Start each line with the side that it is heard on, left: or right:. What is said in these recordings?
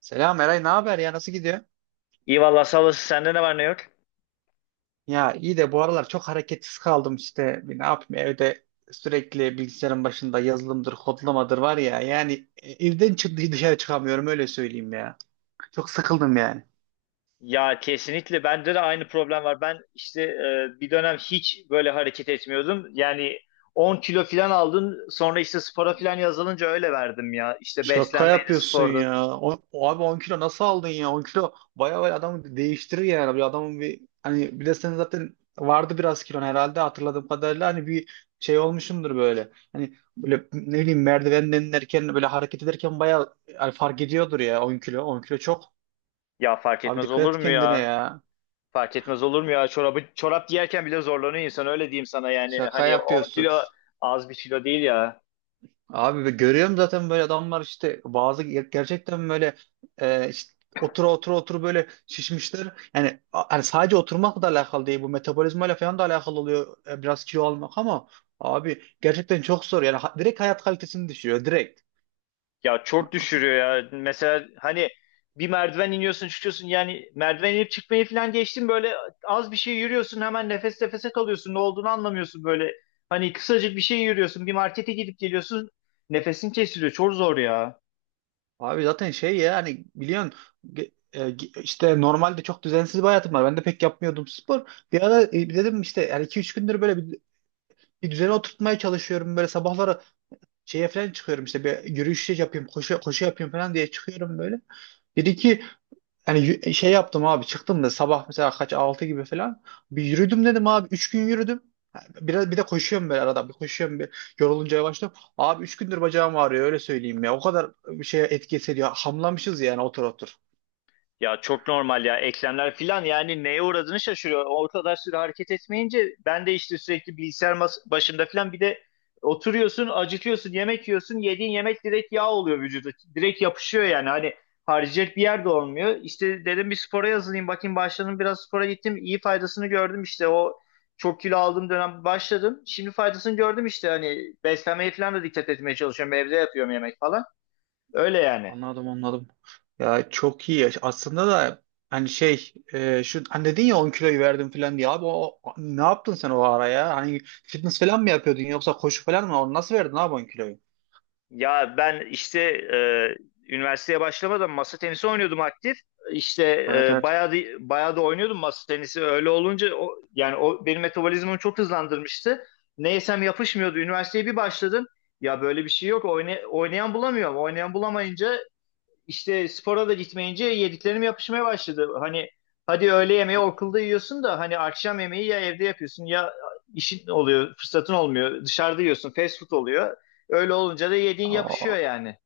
right: Selam Eray, ne haber ya? Nasıl gidiyor?
left: İyi valla sağolasın. Sende ne var ne yok?
right: Ya iyi de bu aralar çok hareketsiz kaldım işte. Ne yapayım evde sürekli bilgisayarın başında yazılımdır, kodlamadır var ya. Yani evden çıktı dışarı çıkamıyorum öyle söyleyeyim ya. Çok sıkıldım yani.
left: Ya kesinlikle bende de aynı problem var. Ben işte bir dönem hiç böyle hareket etmiyordum. Yani 10 kilo falan aldım. Sonra işte spora falan yazılınca öyle verdim ya. İşte
right: Şaka
left: beslenmeydi,
right: yapıyorsun
left: spordu.
right: ya. O abi 10 kilo nasıl aldın ya? 10 kilo bayağı bayağı adamı değiştirir yani. Bir adamın bir hani bir de senin zaten vardı biraz kilon herhalde hatırladığım kadarıyla hani bir şey olmuşumdur böyle. Hani böyle ne bileyim merdivenden inerken böyle hareket ederken bayağı yani fark ediyordur ya 10 kilo. 10 kilo çok.
left: Ya fark
right: Abi
left: etmez
right: dikkat
left: olur
right: et
left: mu
right: kendine
left: ya?
right: ya.
left: Fark etmez olur mu ya? Çorap giyerken bile zorlanıyor insan öyle diyeyim sana yani.
right: Şaka
left: Hani 10
right: yapıyorsun.
left: kilo az bir kilo değil ya.
right: Abi ben görüyorum zaten böyle adamlar işte bazı gerçekten böyle işte otura otura böyle şişmişler. Yani sadece oturmakla da alakalı değil, bu metabolizmayla falan da alakalı oluyor biraz kilo almak. Ama abi gerçekten çok zor yani, direkt hayat kalitesini düşürüyor, direkt.
left: Ya çok düşürüyor ya. Mesela hani bir merdiven iniyorsun çıkıyorsun yani merdiven inip çıkmayı falan geçtim böyle az bir şey yürüyorsun hemen nefes nefese kalıyorsun ne olduğunu anlamıyorsun böyle. Hani kısacık bir şey yürüyorsun bir markete gidip geliyorsun nefesin kesiliyor çok zor ya.
right: Abi zaten şey ya, hani biliyorsun işte normalde çok düzensiz bir hayatım var. Ben de pek yapmıyordum spor. Bir ara dedim işte yani iki üç gündür böyle bir düzene oturtmaya çalışıyorum. Böyle sabahları şeye falan çıkıyorum işte, bir yürüyüş yapayım, koşu yapayım falan diye çıkıyorum böyle. Bir iki hani şey yaptım abi, çıktım da sabah mesela kaç, 6 gibi falan. Bir yürüdüm, dedim abi 3 gün yürüdüm. Biraz bir de koşuyorum böyle, arada bir koşuyorum, bir yorulunca yavaşlıyorum. Abi 3 gündür bacağım ağrıyor, öyle söyleyeyim ya. O kadar bir şeye etki ediyor. Hamlamışız yani, otur otur.
left: Ya çok normal ya eklemler filan yani neye uğradığını şaşırıyor. O kadar süre hareket etmeyince ben de işte sürekli bilgisayar başında filan bir de oturuyorsun acıkıyorsun yemek yiyorsun yediğin yemek direkt yağ oluyor vücuda. Direkt yapışıyor yani hani harcayacak bir yer de olmuyor. İşte dedim bir spora yazılayım bakayım başladım biraz spora gittim iyi faydasını gördüm işte o çok kilo aldığım dönem başladım. Şimdi faydasını gördüm işte hani beslenmeye falan da dikkat etmeye çalışıyorum evde yapıyorum yemek falan öyle yani.
right: Anladım anladım. Ya çok iyi ya. Aslında da hani şey şu hani dedin ya, 10 kiloyu verdim falan diye, abi ne yaptın sen o ara ya? Hani fitness falan mı yapıyordun yoksa koşu falan mı? Onu nasıl verdin abi 10 kiloyu?
left: Ya ben işte üniversiteye başlamadan masa tenisi oynuyordum aktif. İşte
right: Evet evet.
left: bayağı da oynuyordum masa tenisi. Öyle olunca yani o benim metabolizmamı çok hızlandırmıştı. Ne yesem yapışmıyordu. Üniversiteye bir başladım. Ya böyle bir şey yok. Oynayan bulamıyorum. Oynayan bulamayınca işte spora da gitmeyince yediklerim yapışmaya başladı. Hani hadi öğle yemeği okulda yiyorsun da hani akşam yemeği ya evde yapıyorsun ya işin oluyor, fırsatın olmuyor. Dışarıda yiyorsun, fast food oluyor. Öyle olunca da yediğin yapışıyor
right: O,
left: yani.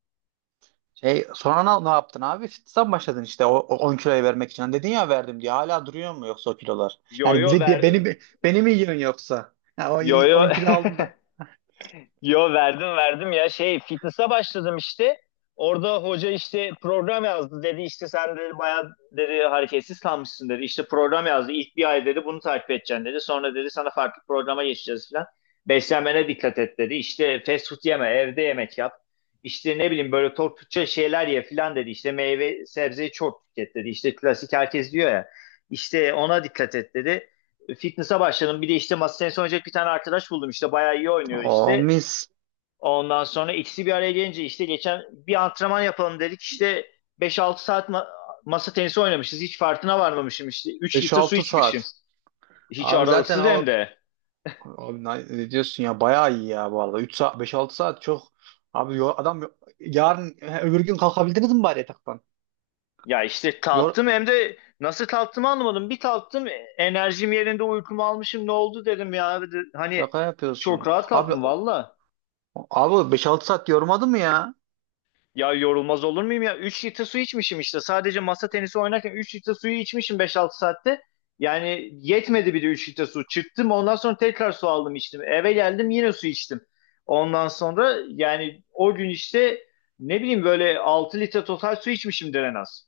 right: şey sonra ne yaptın abi? Fitness'a mı başladın işte o 10 kiloyu vermek için? Hani dedin ya verdim diye, hala duruyor mu yoksa o kilolar?
left: Yo
right: Yani
left: yo
right: bize diye,
left: ver.
right: beni mi yiyorsun yoksa? Ya o
left: Yo yo.
right: on kilo aldım da.
left: Yo verdim ya şey fitness'a başladım işte. Orada hoca işte program yazdı dedi işte sen dedi bayağı dedi hareketsiz kalmışsın dedi. İşte program yazdı ilk bir ay dedi bunu takip edeceksin dedi. Sonra dedi sana farklı programa geçeceğiz falan. Beslenmene dikkat et dedi. İşte fast food yeme evde yemek yap. İşte ne bileyim böyle tok Türkçe şeyler ye falan dedi. İşte meyve sebzeyi çok tüket dedi. İşte klasik herkes diyor ya. İşte ona dikkat et dedi fitness'a başladım. Bir de işte masa tenisi oynayacak bir tane arkadaş buldum. İşte bayağı iyi oynuyor
right: O
left: işte.
right: mis.
left: Ondan sonra ikisi bir araya gelince işte geçen bir antrenman yapalım dedik. İşte 5-6 saat masa tenisi oynamışız. Hiç farkına varmamışım işte. üç
right: Beş
left: litre su
right: altı
left: içmişim.
right: saat.
left: Hiç
right: Abi zaten
left: aralıksız hem
right: o
left: de.
right: Abi ne diyorsun ya, bayağı iyi ya vallahi, 3 saat, 5-6 saat çok. Abi yarın he, öbür gün kalkabildiniz mi bari yataktan?
left: Ya işte
right: Yor,
left: kalktım hem de nasıl kalktığımı anlamadım. Bir kalktım enerjim yerinde uykumu almışım ne oldu dedim ya. Hani
right: yaka
left: çok
right: yapıyorsun.
left: rahat
right: Abi
left: kalktım valla.
right: abi 5-6 saat yormadı mı ya?
left: Ya yorulmaz olur muyum ya? 3 litre su içmişim işte. Sadece masa tenisi oynarken 3 litre suyu içmişim 5-6 saatte. Yani yetmedi bir de 3 litre su. Çıktım ondan sonra tekrar su aldım içtim. Eve geldim yine su içtim. Ondan sonra yani o gün işte ne bileyim böyle 6 litre total su içmişimdir en az.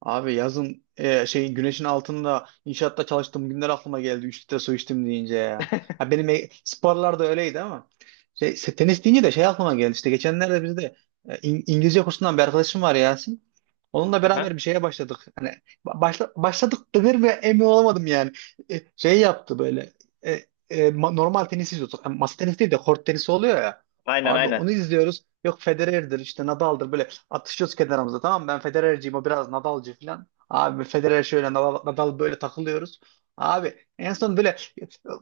right: Abi yazın şey güneşin altında inşaatta çalıştığım günler aklıma geldi. Üç litre su içtim deyince ya. Ha benim sporlar da öyleydi ama şey, tenis deyince de şey aklıma geldi. İşte geçenlerde bizde İngilizce kursundan bir arkadaşım var, Yasin. Onunla
left: Aha.
right: beraber bir şeye başladık. Hani başladık denir mi emin olamadım yani. Şey yaptı böyle. e, Normal tenis izliyorduk. Yani masa tenisi değil de kort tenisi oluyor ya.
left: Aynen
right: Abi
left: aynen.
right: onu izliyoruz. Yok Federer'dir işte, Nadal'dır böyle, atışıyoruz kenarımıza, tamam mı? Ben Federer'ciyim, o biraz Nadal'cı falan. Abi Federer şöyle, Nadal, Nadal böyle, takılıyoruz. Abi en son böyle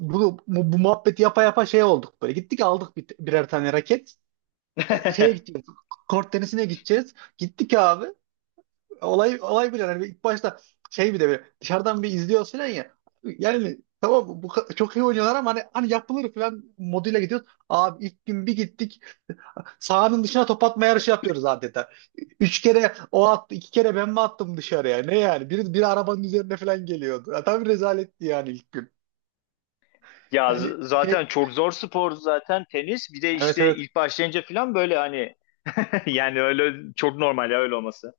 right: bu muhabbeti yapa yapa şey olduk böyle. Gittik aldık birer tane raket. Şeye gideceğiz. Kort tenisine gideceğiz. Gittik abi. Olay olay bile yani ilk başta, şey bir de böyle dışarıdan bir izliyoruz falan ya. Yani tamam, çok iyi oynuyorlar ama hani yapılır falan moduyla gidiyoruz. Abi ilk gün bir gittik. Sahanın dışına top atma yarışı yapıyoruz adeta. Üç kere o attı, iki kere ben mi attım dışarıya? Ne yani? Bir arabanın üzerine falan geliyordu. Ya, tabii rezaletti yani ilk gün.
left: Ya
right: Yani
left: zaten
right: şey,
left: çok zor spor zaten tenis. Bir de
right: evet
left: işte
right: evet.
left: ilk başlayınca falan böyle hani yani öyle çok normal ya öyle olması.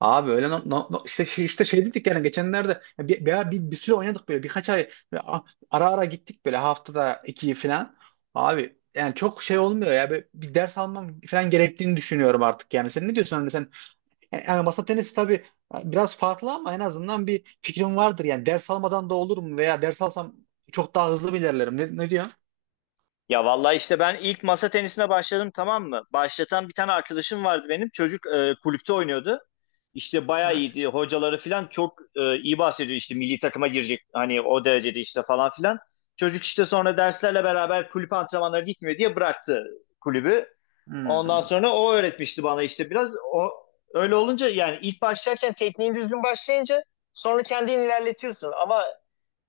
right: Abi öyle no, no- no- işte şey, dedik yani geçenlerde ya, bir süre oynadık böyle, birkaç ay böyle ara ara gittik böyle, haftada iki falan. Abi yani çok şey olmuyor ya. Böyle bir ders almam falan gerektiğini düşünüyorum artık yani. Sen ne diyorsun? Hani sen Yani masa tenisi tabii biraz farklı ama en azından bir fikrim vardır. Yani ders almadan da olur mu, veya ders alsam çok daha hızlı mı ilerlerim? Ne diyor?
left: Ya vallahi işte ben ilk masa tenisine başladım tamam mı? Başlatan bir tane arkadaşım vardı benim. Çocuk kulüpte oynuyordu. İşte bayağı
right: Evet.
left: iyiydi. Hocaları falan çok iyi bahsediyor işte milli takıma girecek. Hani o derecede işte falan filan. Çocuk işte sonra derslerle beraber kulüp antrenmanları gitmiyor diye bıraktı kulübü. Ondan
right: Hmm.
left: sonra o öğretmişti bana işte biraz. O öyle olunca yani ilk başlarken tekniğin düzgün başlayınca sonra kendin ilerletiyorsun. Ama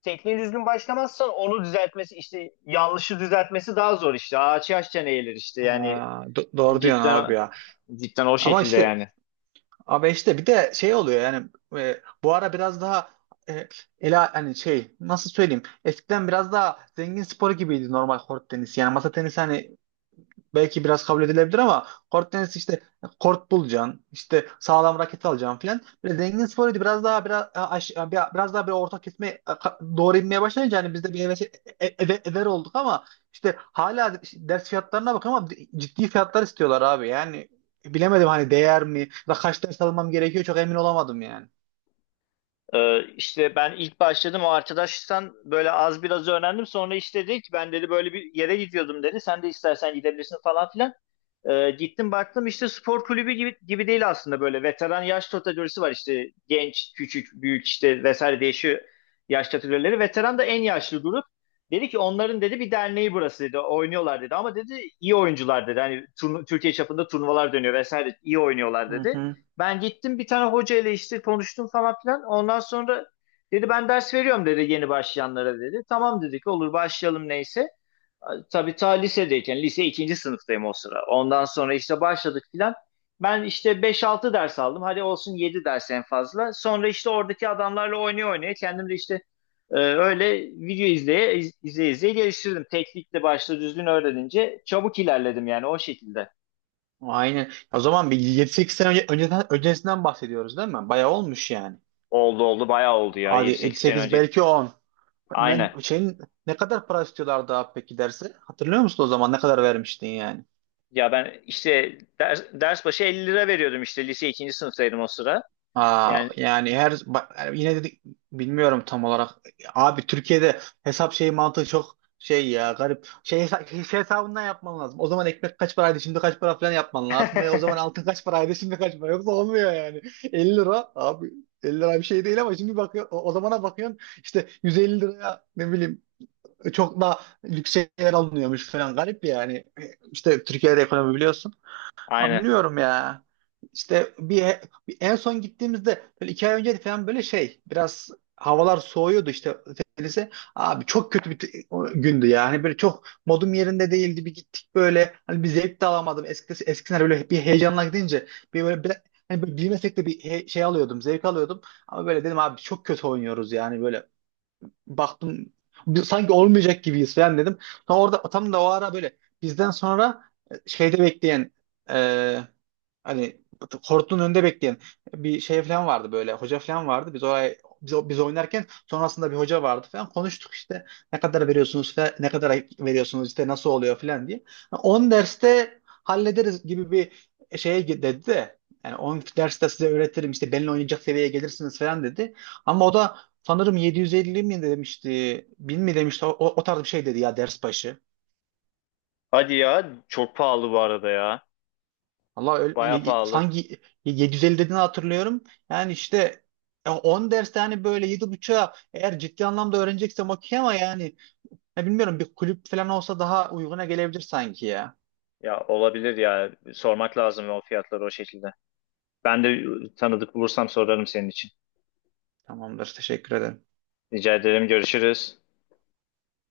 left: tekniği düzgün başlamazsan onu düzeltmesi işte yanlışı düzeltmesi daha zor işte. Ağaç yaşça eğilir işte yani
right: Aa, doğru diyorsun abi
left: cidden
right: ya.
left: cidden o
right: Ama
left: şekilde
right: işte
left: yani.
right: abi, işte bir de şey oluyor yani, bu ara biraz daha, e, ela hani şey nasıl söyleyeyim, eskiden biraz daha zengin sporu gibiydi normal kort tenisi. Yani masa tenisi hani belki biraz kabul edilebilir ama kort tenisi işte, kort bulacaksın, işte sağlam raket alacaksın filan. Böyle zengin sporuydu. Biraz daha bir orta kesme, doğru inmeye başlayınca hani biz de bir heves, e- ever olduk. Ama işte hala ders fiyatlarına bak, ama ciddi fiyatlar istiyorlar abi. Yani bilemedim hani değer mi, ya da kaç ders almam gerekiyor, çok emin olamadım yani.
left: İşte ben ilk başladım o arkadaştan böyle az biraz öğrendim. Sonra işte dedi ki ben dedi böyle bir yere gidiyordum dedi. Sen de istersen gidebilirsin falan filan. Gittim baktım işte spor kulübü gibi değil aslında böyle veteran yaş kategorisi var işte genç, küçük, büyük işte vesaire değişiyor yaş kategorileri. Veteran da en yaşlı grup. Dedi ki onların dedi bir derneği burası dedi oynuyorlar dedi ama dedi iyi oyuncular dedi hani Türkiye çapında turnuvalar dönüyor vesaire iyi oynuyorlar
right: Hı
left: dedi.
right: hı.
left: Ben gittim bir tane hoca ile işte konuştum falan filan ondan sonra dedi ben ders veriyorum dedi yeni başlayanlara dedi. Tamam dedik olur başlayalım neyse. Tabii ta lisedeyken, lise ikinci sınıftayım o sıra. Ondan sonra işte başladık filan. Ben işte 5-6 ders aldım. Hadi olsun 7 ders en fazla. Sonra işte oradaki adamlarla oynaya oynaya kendim de işte öyle video izleye izleye geliştirdim. Teknikle başta düzgün öğrenince çabuk ilerledim yani o şekilde.
right: Aynen. O zaman bir yedi sekiz sene önce, önceden, öncesinden bahsediyoruz değil mi? Bayağı olmuş yani.
left: Oldu oldu bayağı oldu ya
right: Hadi
left: yedi
right: yedi
left: sekiz sene
right: sekiz,
left: önce.
right: belki 10. Ben
left: Aynen.
right: şeyin, ne kadar para istiyorlardı abi peki derse? Hatırlıyor musun, o zaman ne kadar vermiştin yani?
left: Ya ben işte ders başı 50 lira veriyordum işte lise ikinci sınıftaydım o sıra.
right: Aa,
left: Yani
right: yani her bak, yani yine dedik, bilmiyorum tam olarak. Abi Türkiye'de hesap şeyi mantığı çok şey ya, garip. Şey, şey hesabından yapman lazım. O zaman ekmek kaç paraydı, şimdi kaç para falan yapman lazım. Ve o zaman altın kaç paraydı, şimdi kaç para. Yoksa olmuyor yani. 50 lira, abi 50 lira bir şey değil ama şimdi bakıyor, o zamana bakıyorsun işte 150 liraya ne bileyim çok da lüks şeyler alınıyormuş falan, garip yani. İşte Türkiye'de ekonomi, biliyorsun. Ama
left: aynen.
right: biliyorum ya. İşte bir en son gittiğimizde böyle iki ay önce falan, böyle şey biraz havalar soğuyordu işte, denize. Abi çok kötü bir o gündü yani, böyle çok modum yerinde değildi, bir gittik böyle, hani bir zevk de alamadım. Eskisi, eskisine böyle bir heyecanla gidince, bir böyle bir, hani böyle bilmesek de bir şey alıyordum, zevk alıyordum, ama böyle dedim abi çok kötü oynuyoruz yani. Böyle baktım, sanki olmayacak gibiyiz falan dedim. Sonra orada tam da o ara, böyle bizden sonra şeyde bekleyen e, hani kortun önünde bekleyen bir şey falan vardı, böyle hoca falan vardı. Biz oraya biz oynarken sonrasında bir hoca vardı falan, konuştuk işte. Ne kadar veriyorsunuz falan, ne kadar veriyorsunuz işte, nasıl oluyor falan diye. 10 derste hallederiz gibi bir şeye dedi de, yani 10 derste size öğretirim, işte benimle oynayacak seviyeye gelirsiniz falan dedi. Ama o da sanırım 750 mi demişti, 1000 mi demişti, o tarz bir şey dedi ya ders başı.
left: Hadi ya çok pahalı bu arada ya.
right: Allah öyle- ye-
left: Baya
right: ye-
left: pahalı.
right: Sanki 750 dediğini hatırlıyorum. Yani işte 10 derste hani böyle 7,5'a, eğer ciddi anlamda öğreneceksem okey, ama yani ya bilmiyorum, bir kulüp falan olsa daha uyguna gelebilir sanki ya.
left: Ya olabilir ya. Sormak lazım o fiyatları o şekilde. Ben de tanıdık bulursam sorarım senin için.
right: Tamamdır. Teşekkür ederim.
left: Rica ederim. Görüşürüz.